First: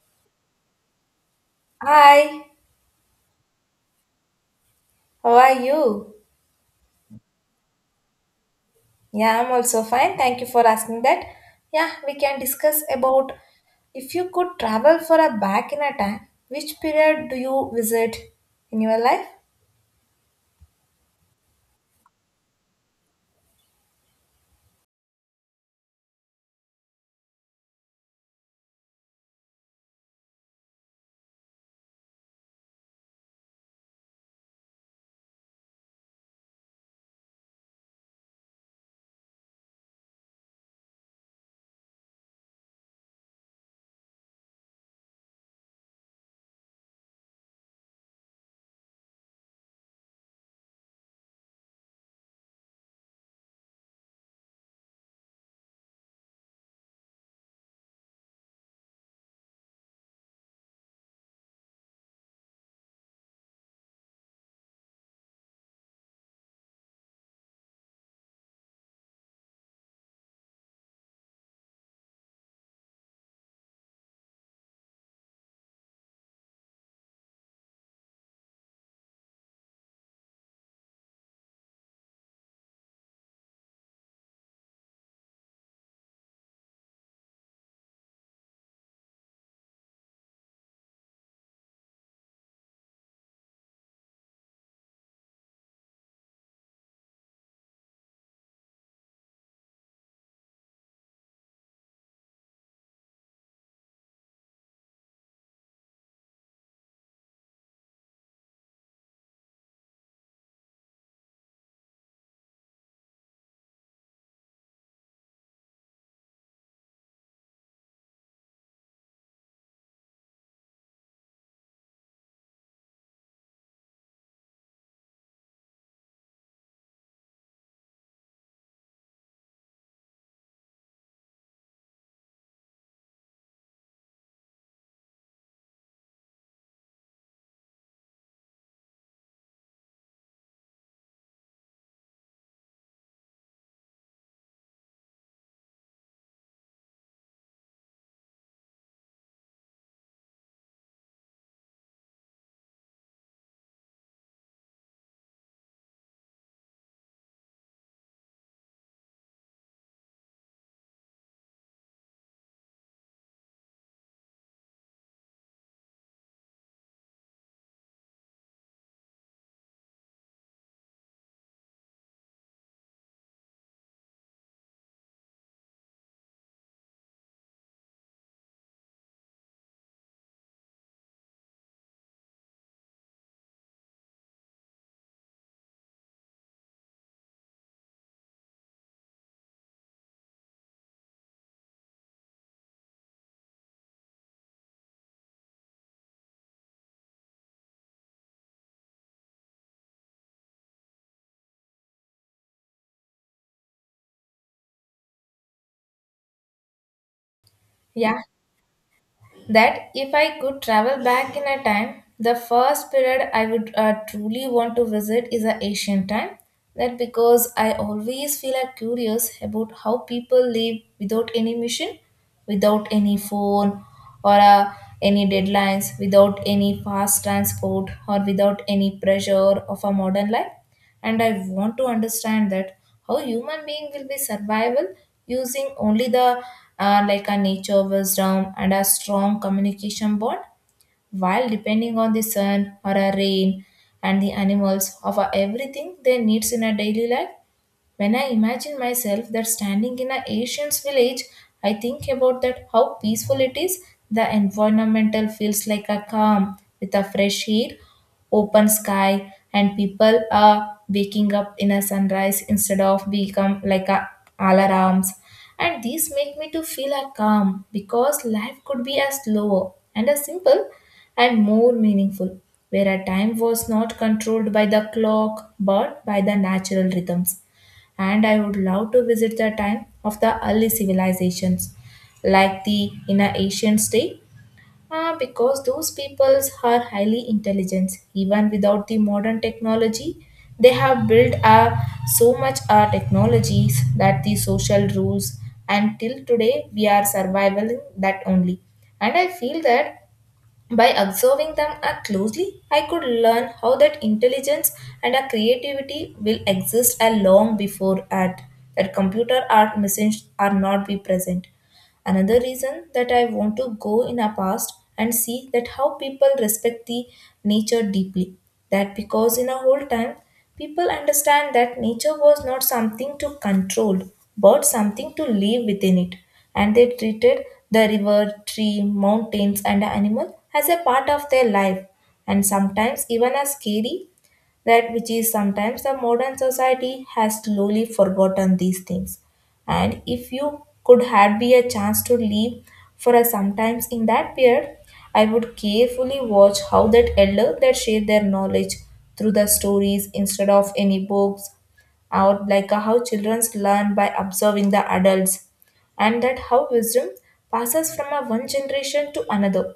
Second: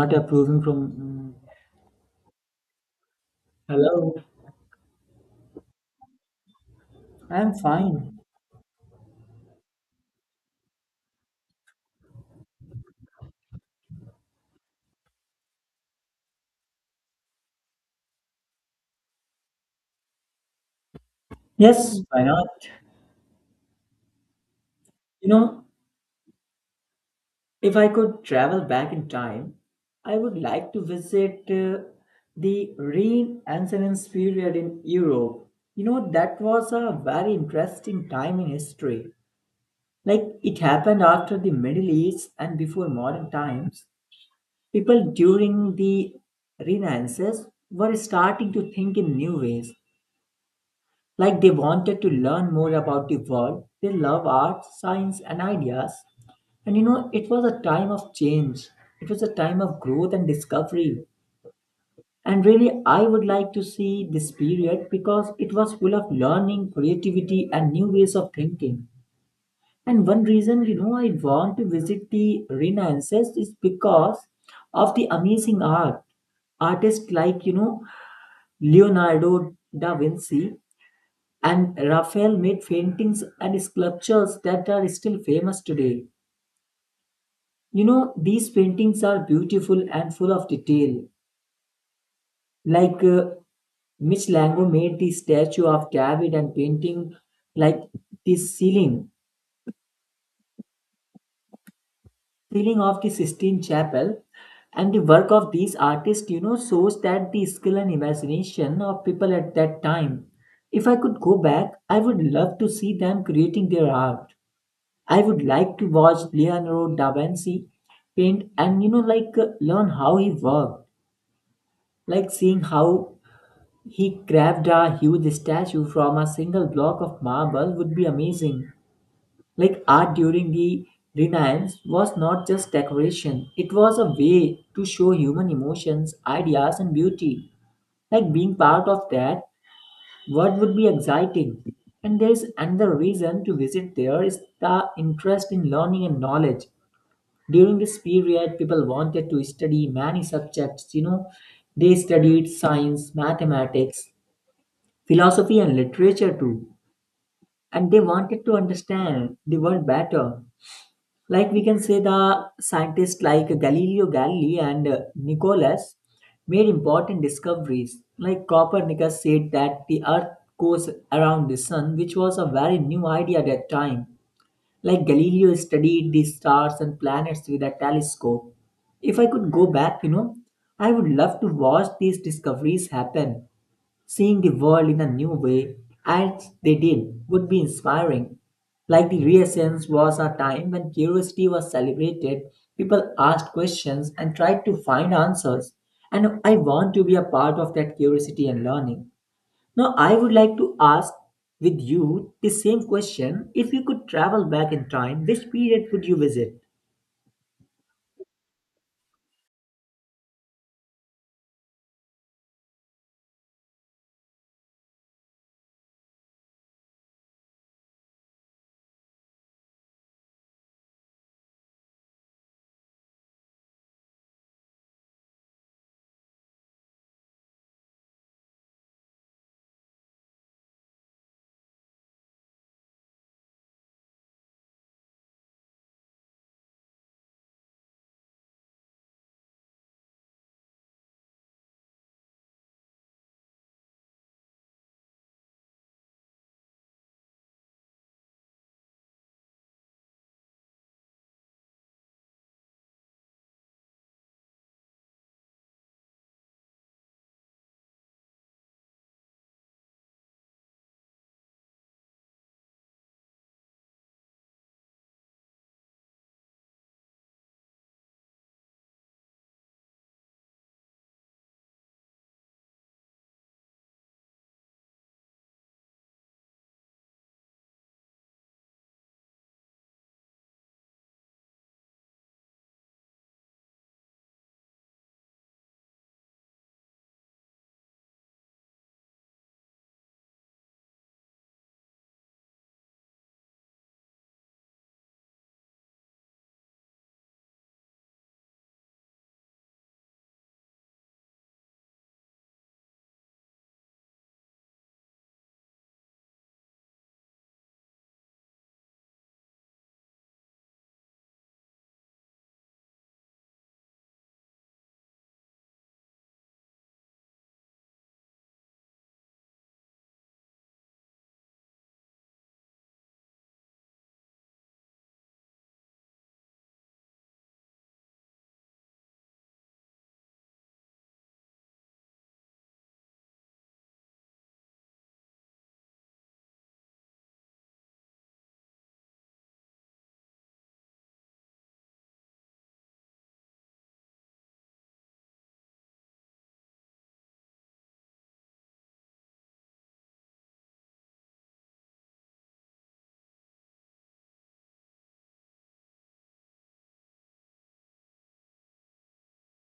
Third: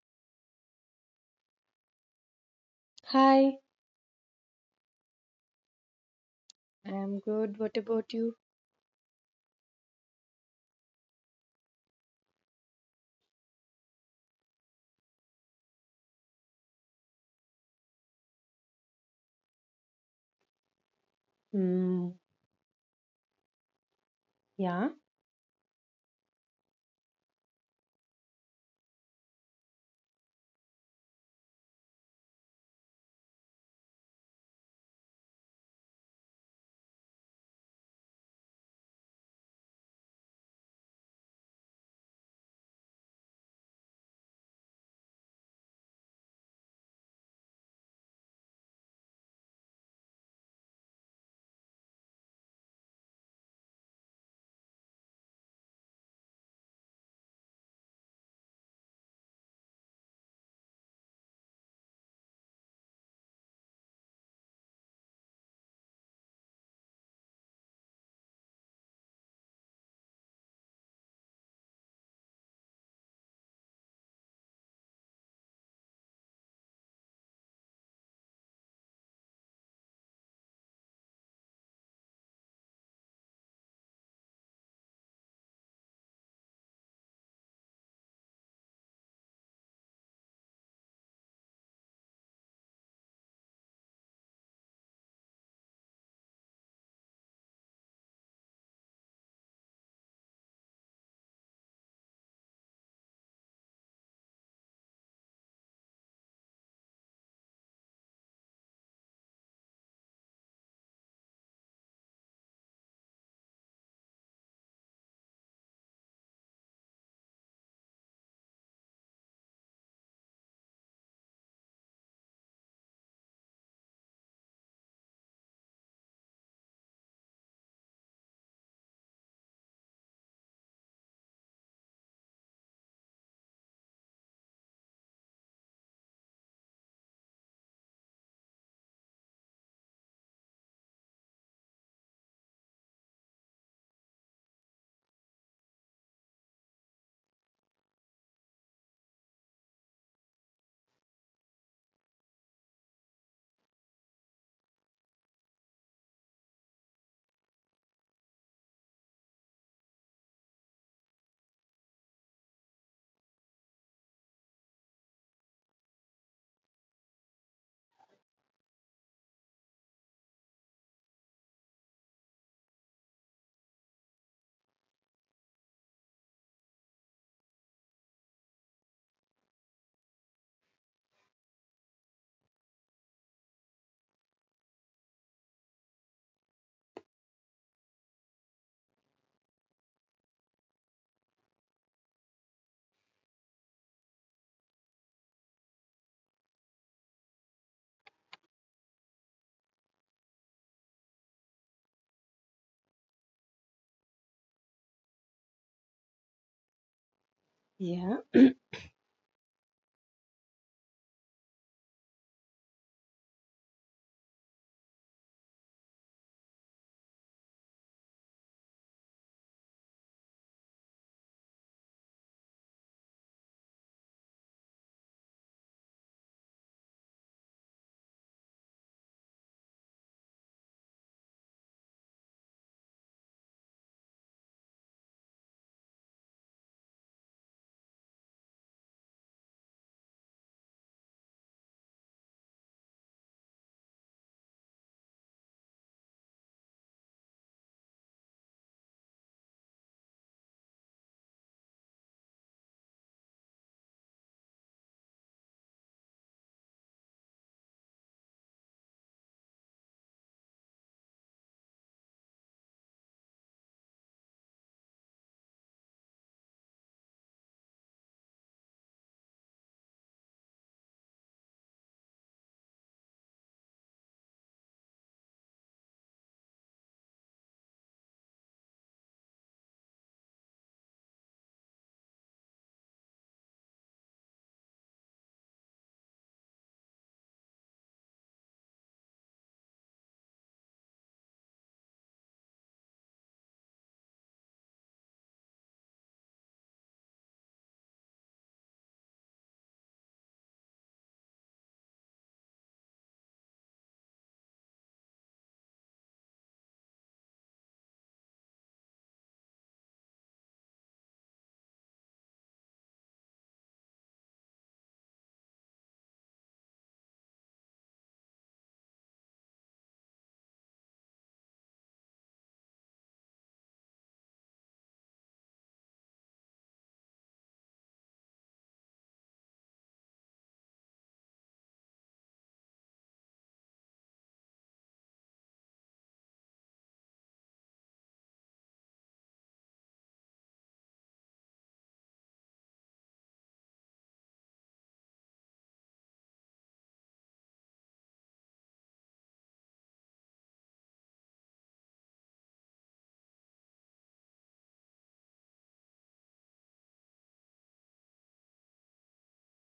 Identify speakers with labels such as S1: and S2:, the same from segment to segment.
S1: Not approving from. mm,
S2: Hi,
S3: Hi,
S1: Hello,
S2: how are you?
S3: I'm
S1: I'm
S3: good. What about
S1: fine.
S3: you?
S2: Yeah, I'm also fine. Thank you for asking that. Yeah, we can discuss about if you could travel for a back in a time, which period do you visit in your life?
S1: Yes,
S3: Hmm.
S1: why not?
S3: Yeah.
S1: You know, if I could travel back in time, I would like to visit the Renaissance and Renaissance period in Europe. You know, that was a very interesting time in history. Like, it happened after the Middle East and before modern times. People during the Renaissance were starting to think in new ways. Like they wanted to learn more about the world. They love art, science, and ideas. And you know, it was a time of change. It was a time of growth and discovery. And really, I would like to see this period because it was full of learning, creativity, and new ways of thinking. And one reason, you know, I want to visit the Renaissance is because of the amazing art artists like Leonardo da Vinci and Raphael made paintings and sculptures that are still famous today. You know, these paintings are beautiful and full of detail. Like Michelangelo made the statue of David and painting like the ceiling of the Sistine Chapel. And the work of these artists, you know, shows that the skill and imagination of people at that time. If I could go back, I would love to see them creating their art. I would like to watch Leonardo da Vinci paint and learn how he worked, like seeing how he carved a huge statue from a single block of marble would be amazing. Like art during the Renaissance was not just decoration; it was a way to show human emotions, ideas, and beauty. Like being part of that, what would be exciting? And there is another reason to visit, there is the interest in learning and knowledge. During this period, people wanted to study many subjects. You know, they studied science, mathematics, philosophy, and literature too. And they wanted to understand the world better. Like we can say, the scientists like Galileo Galilei and Nicholas made important discoveries. Like Copernicus said that the Earth goes around the Sun, which was a very new idea at that time. Like Galileo studied the stars and planets with a telescope. If I could go back, you know, I would love to watch these discoveries happen. Seeing the world in a new way, as they did, would be inspiring. Like the Renaissance was a time when curiosity was celebrated, people asked questions and tried to find answers. And I want to be a part of that curiosity and learning. Now, I would like to ask with you the same question. If you could travel back in time, which period would you visit?
S3: Yeah.
S2: Yeah, that if I could travel back in a time, the first period I would truly want to visit is the ancient time. That because I always feel curious about how people live without any mission, without any phone or any deadlines, without any fast transport or without any pressure of a modern life, and I want to understand that how human being will be survival using only the like a nature wisdom and a strong communication bond while depending on the sun or a rain and the animals of a everything they needs in a daily life. When I imagine myself that standing in an Asian's village, I think about that how peaceful it is. The environmental feels like a calm with a fresh air, open sky, and people are waking up in a sunrise instead of become like a alarms. And these make me to feel a calm because life could be as slower and as simple and more meaningful, where a time was not controlled by the clock but by the natural rhythms, and I would love to visit the time of the early civilizations like the inner Asian state, because those peoples are highly intelligent even without the modern technology. They have built so much technologies that the social rules, and till today we are surviving that only, and I feel that by observing them closely, I could learn how that intelligence and a creativity will exist a long before at that computer art machines are not be present. Another reason that I want to go in a past and see that how people respect the nature deeply. That because in a whole time, people understand that nature was not something to control, but something to live within it. And they treated the river, tree, mountains, and animal as a part of their life, and sometimes even as scary, that which is sometimes the modern society has slowly forgotten these things. And if you could had be a chance to live for a sometimes in that period, I would carefully watch how that elder that share their knowledge through the stories instead of any books, or like how children learn by observing the adults, and that how wisdom passes from a one generation to another,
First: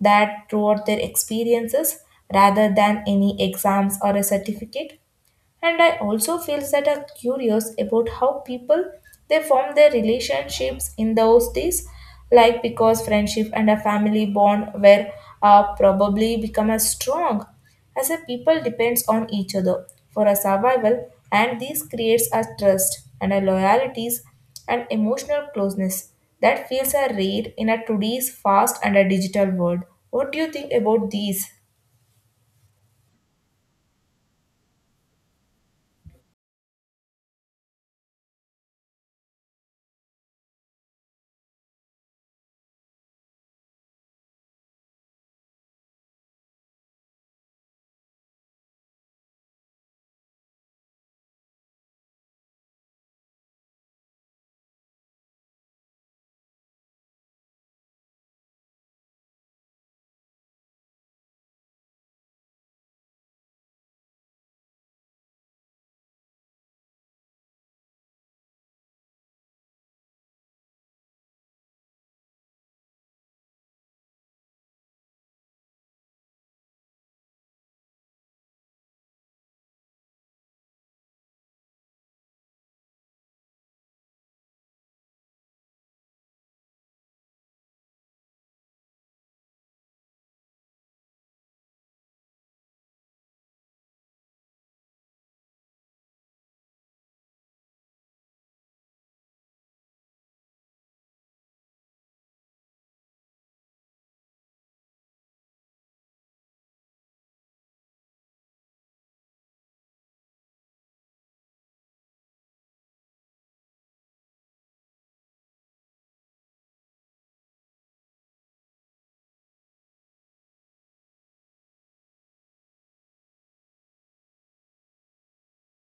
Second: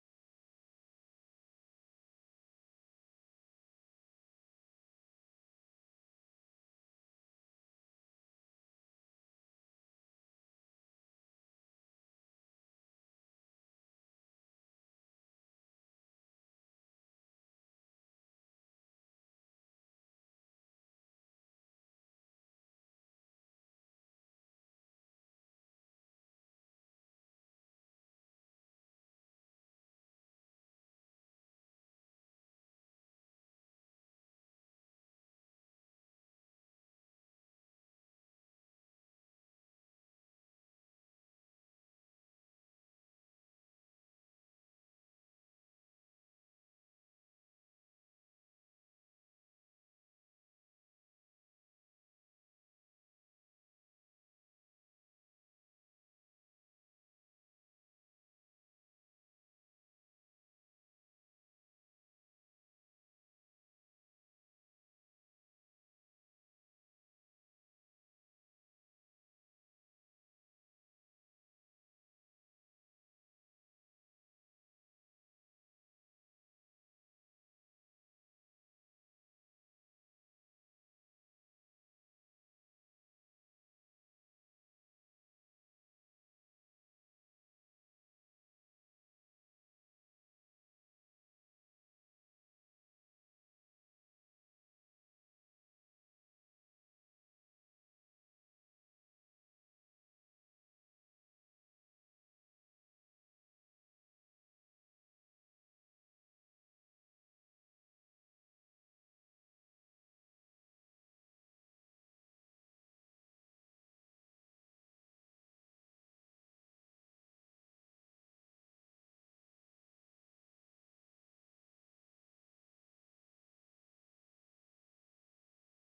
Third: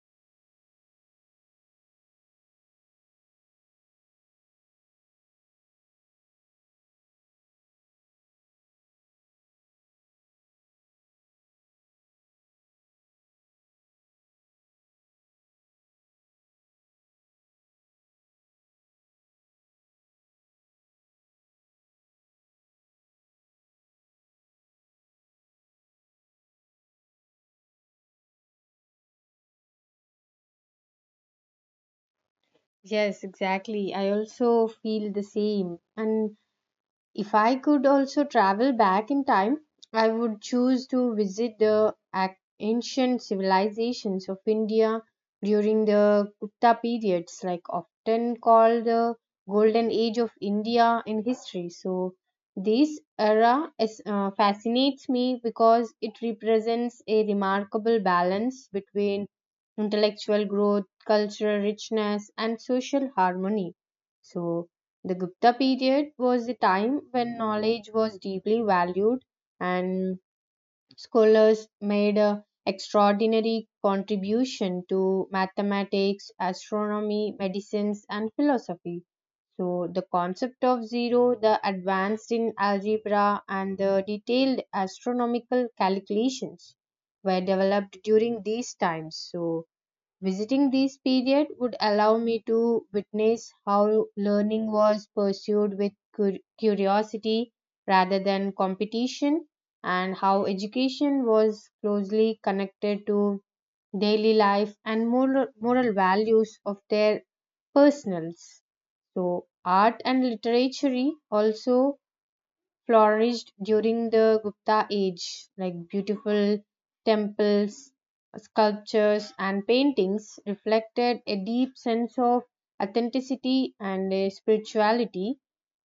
S2: that throughout their experiences rather than any exams or a certificate. And I also feel that are curious about how people they form their relationships in those days, like because friendship and a family bond were probably become as strong as a people depends on each other for a survival, and this creates a trust and a loyalties and emotional closeness that feels a rare in a today's fast and a digital world. What do you think about these?
S3: Yes, exactly. I also feel the same. And if I could also travel back in time, I would choose to visit the ancient civilizations of India during the Gupta periods, like often called the golden age of India in history. So this era is, fascinates me because it represents a remarkable balance between intellectual growth, cultural richness, and social harmony. So the Gupta period was the time when knowledge was deeply valued, and scholars made a extraordinary contribution to mathematics, astronomy, medicines and philosophy. So the concept of zero, the advanced in algebra and the detailed astronomical calculations were developed during these times. So visiting this period would allow me to witness how learning was pursued with curiosity rather than competition, and how education was closely connected to daily life and moral values of their personals. So art and literature also flourished during the Gupta age, like beautiful temples, sculptures, and paintings reflected a deep sense of authenticity and a spirituality,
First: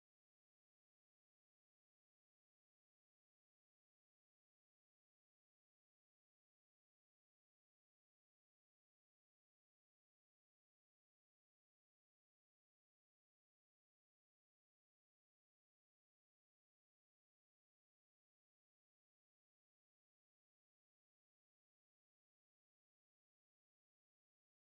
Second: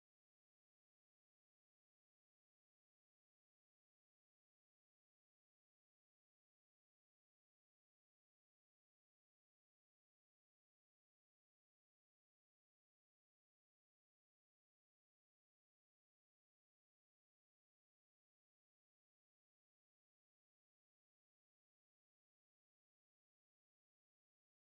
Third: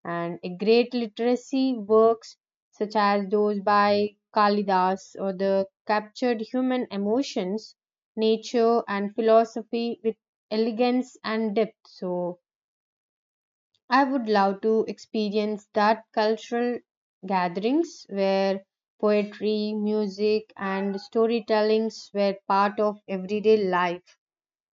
S3: and a great literacy works such as those by Kalidas or the captured human emotions, nature, and philosophy with elegance and depth. So I would love to experience that cultural gatherings where poetry, music, and storytellings were part of everyday life.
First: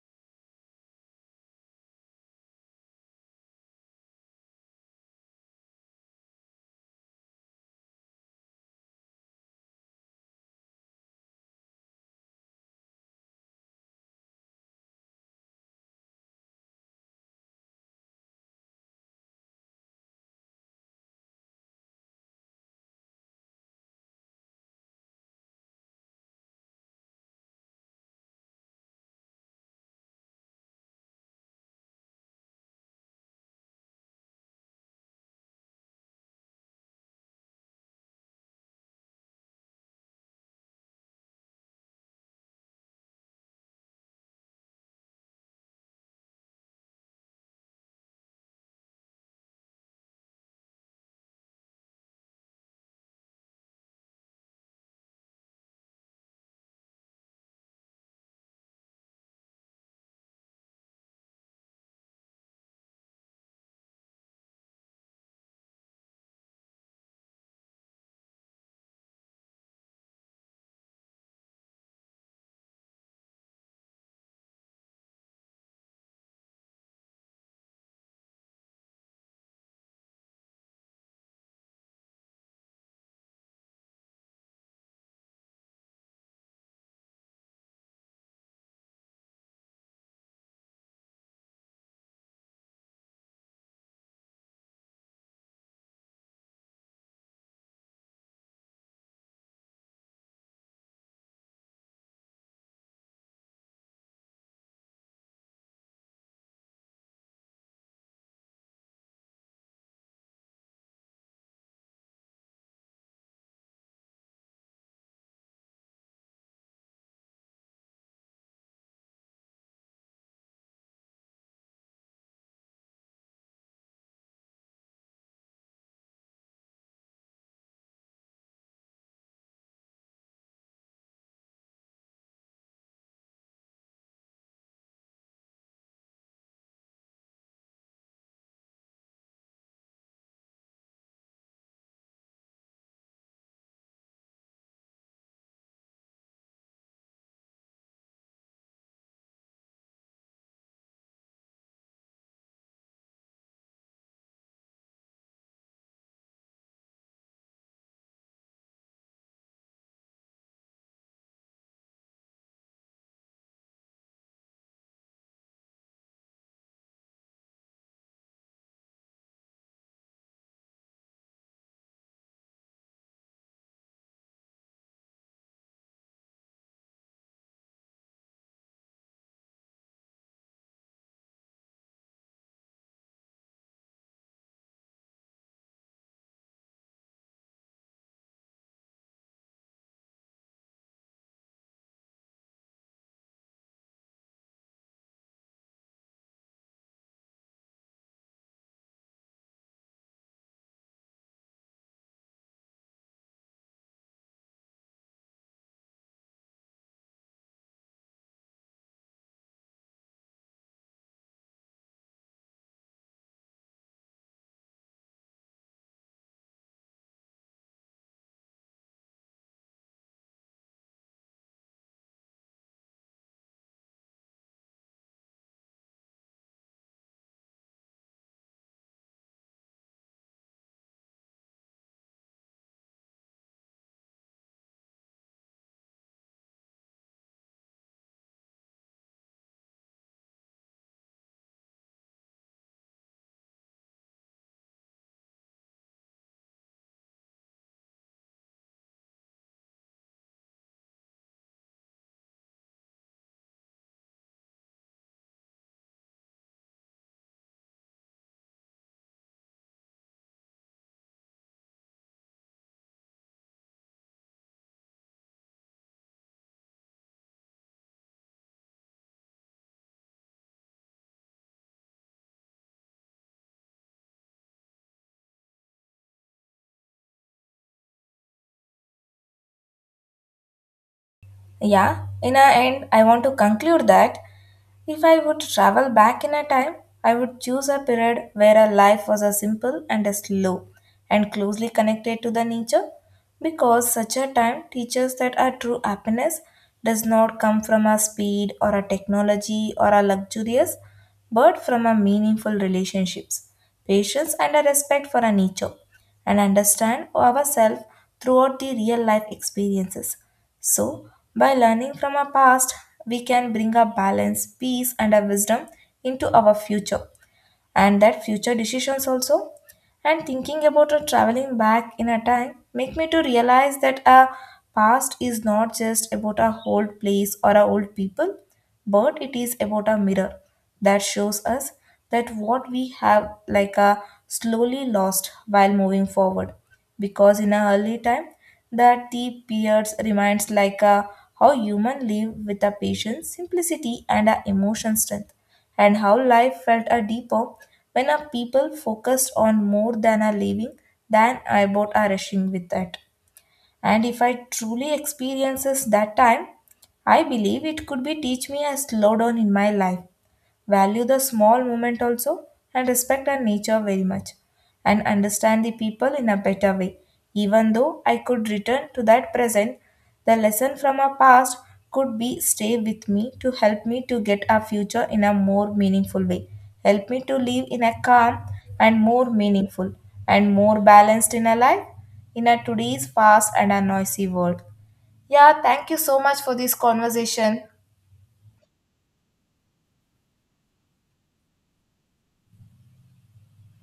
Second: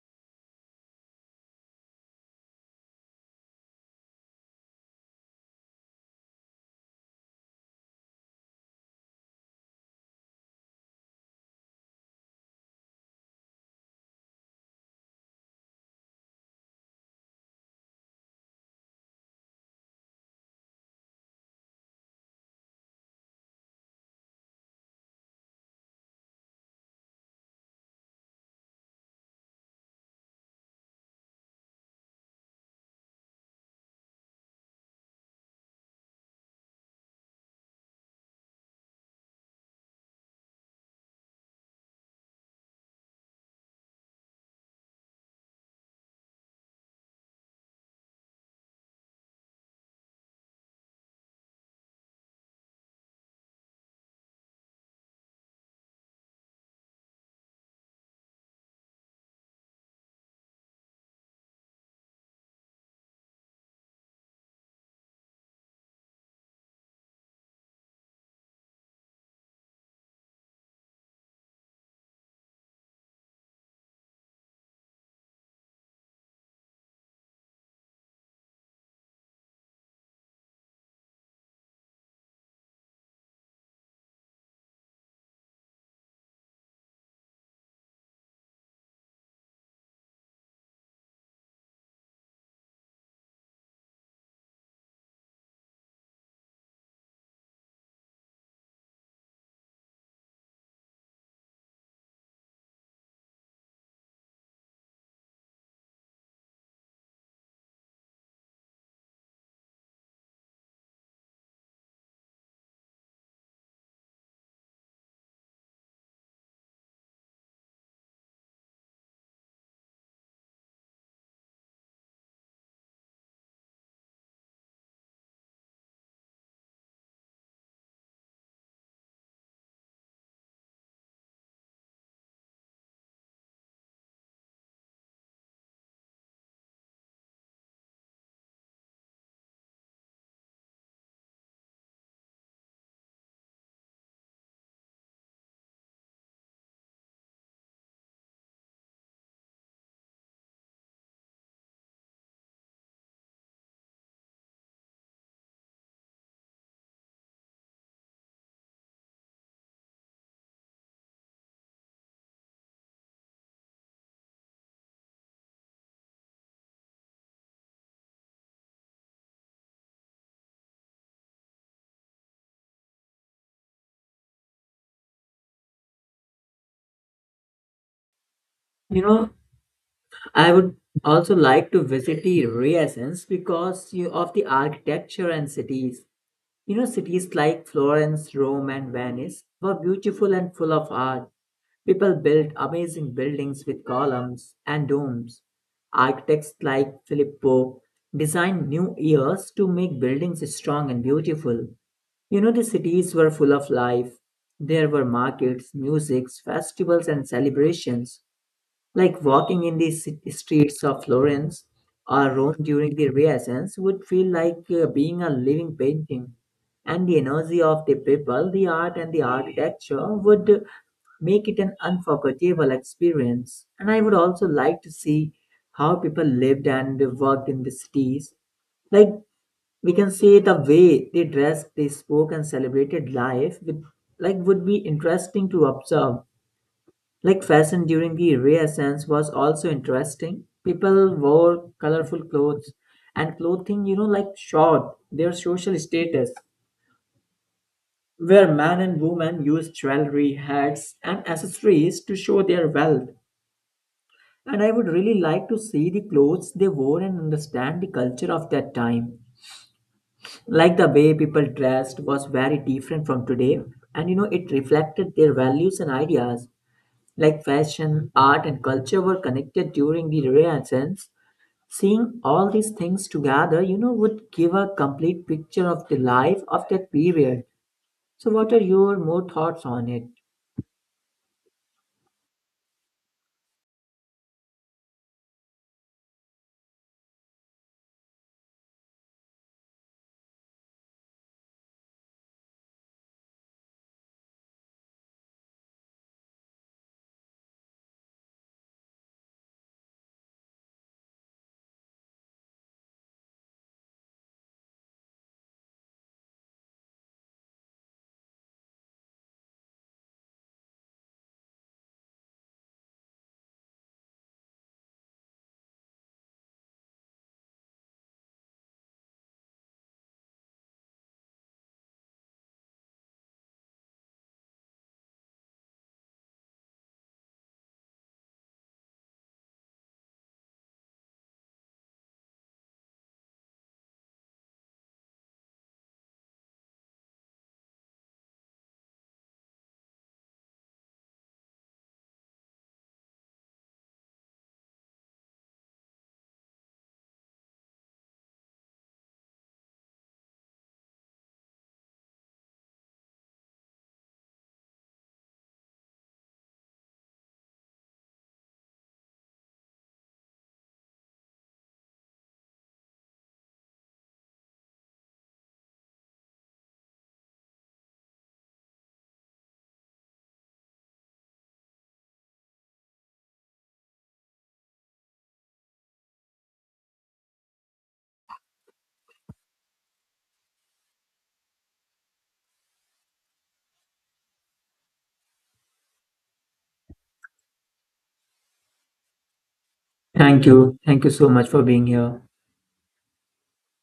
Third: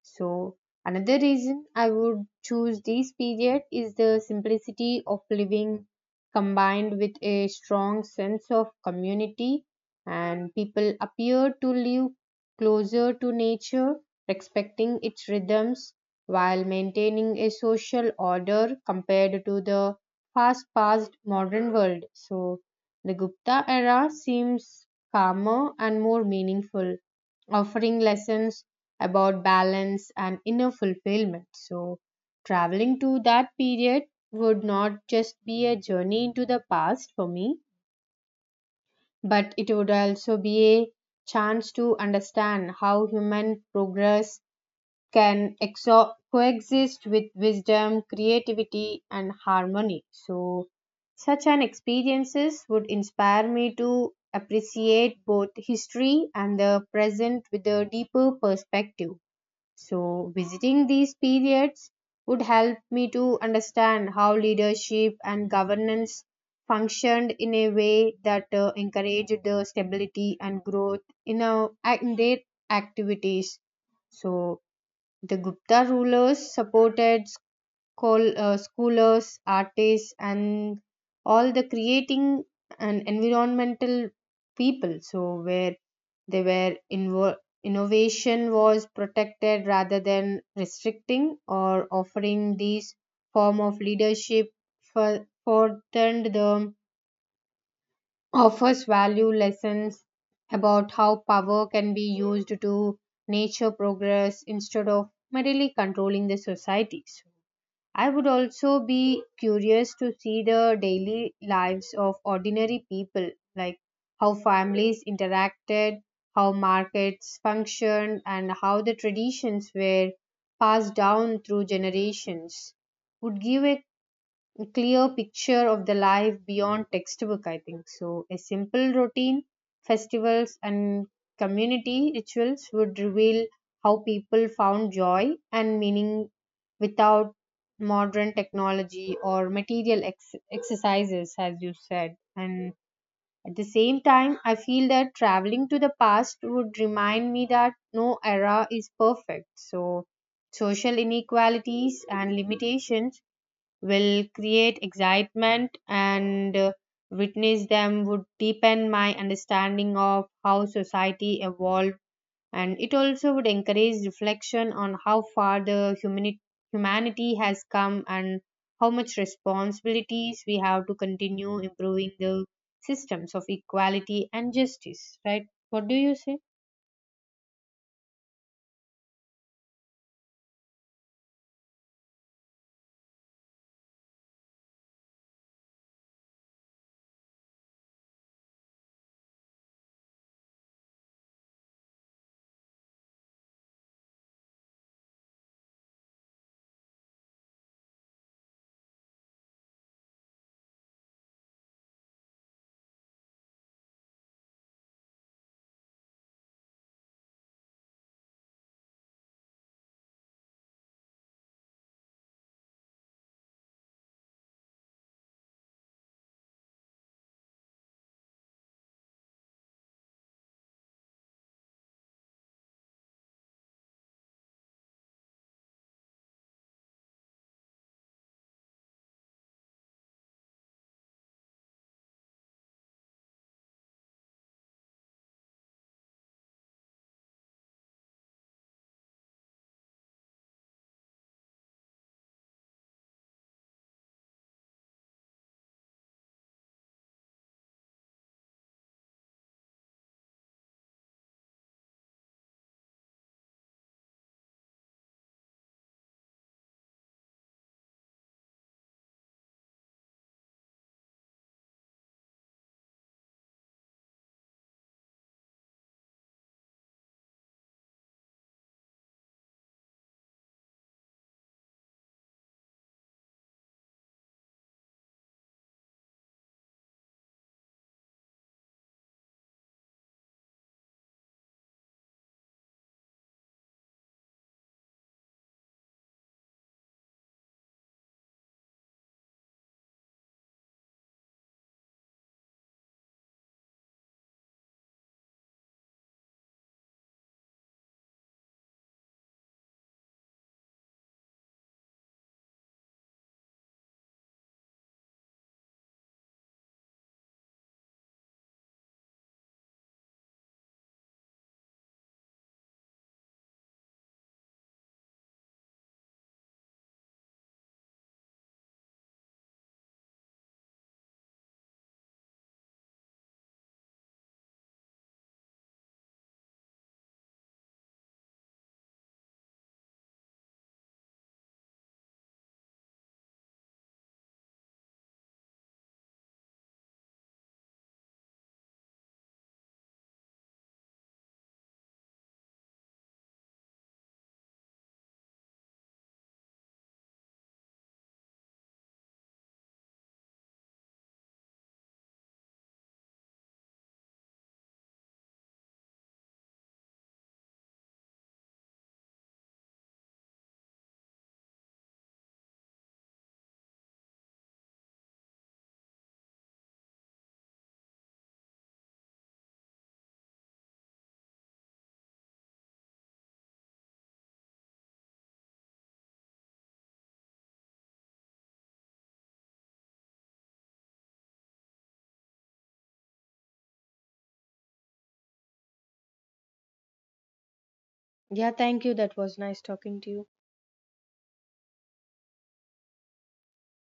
S3: So another reason I would choose this period is the simplicity of living combined with a strong sense of community, and people appear to live closer to nature, respecting its rhythms while maintaining a social order compared to the fast paced modern world. So the Gupta era seems calmer and more meaningful, offering lessons about balance and inner fulfillment. So traveling to that period would not just be a journey into the past for me, but it would also be a chance to understand how human progress can coexist with wisdom, creativity, and harmony. So such an experiences would inspire me to appreciate both history and the present with a deeper perspective. So visiting these periods would help me to understand how leadership and governance functioned in a way that encouraged the stability and growth in, a, in their activities. So the Gupta rulers supported scholars, artists, and all the creating and environmental people. So where they were innovation was protected rather than restricting or offering these form of leadership for furthered the offers value lessons about how power can be used to nature progress instead of merely controlling the society. So I would also be curious to see the daily lives of ordinary people, like how families interacted, how markets functioned, and how the traditions were passed down through generations. Would give a clear picture of the life beyond textbook, I think. So a simple routine, festivals and community rituals would reveal how people found joy and meaning without modern technology or material exercises, as you said. And at the same time, I feel that traveling to the past would remind me that no era is perfect. So social inequalities and limitations will create excitement, and witness them would deepen my understanding of how society evolved, and it also would encourage reflection on how far the humanity has come and how much responsibilities we have to continue improving the systems of equality and justice. Right, what do you say?
S1: You know, I would also like to visit the Renaissance because you, of the architecture and cities. You know, cities like Florence, Rome, and Venice were beautiful and full of art. People built amazing buildings with columns and domes. Architects like Philip Pope designed new years to make buildings strong and beautiful. You know, the cities were full of life. There were markets, musics, festivals, and celebrations. Like walking in the streets of Florence or Rome during the Renaissance would feel like being a living painting. And the energy of the people, the art, and the architecture would make it an unforgettable experience. And I would also like to see how people lived and worked in the cities. Like we can say the way they dressed, they spoke, and celebrated life with like would be interesting to observe. Like fashion during the Renaissance was also interesting. People wore colorful clothes and clothing, you know, like showed their social status, where men and women used jewelry, hats, and accessories to show their wealth. And I would really like to see the clothes they wore and understand the culture of that time. Like the way people dressed was very different from today, and you know, it reflected their values and ideas. Like fashion, art, and culture were connected during the Renaissance, seeing all these things together, you know, would give a complete picture of the life of that period. So, what are your more thoughts on it?
S2: Yeah, in a end, I want to conclude that if I would travel back in a time, I would choose a period where a life was a simple and a slow and closely connected to the nature, because such a time teaches that our true happiness does not come from a speed or a technology or a luxurious but from a meaningful relationships, patience, and a respect for our nature, and understand ourselves throughout the real life experiences. So, by learning from our past, we can bring a balance, peace, and a wisdom into our future and that future decisions also. And thinking about a traveling back in a time make me to realize that a past is not just about a old place or a old people, but it is about a mirror that shows us that what we have like a slowly lost while moving forward, because in a early time that the peers reminds like a how human live with a patience simplicity and a emotion strength, and how life felt a deeper when our people focused on more than our living than about our rushing with that. And if I truly experiences that time, I believe it could be teach me a slowdown in my life, value the small moment also, and respect our nature very much, and understand the people in a better way. Even though I could return to that present, the lesson from our past could be stay with me to help me to get our future in a more meaningful way. Help me to live in a calm and more meaningful and more balanced in a life in a today's fast and a noisy world. Yeah, thank you so much for this conversation.
S3: Yeah, thank you. That was nice talking to you.
S1: Thank you. Thank you so much for being here.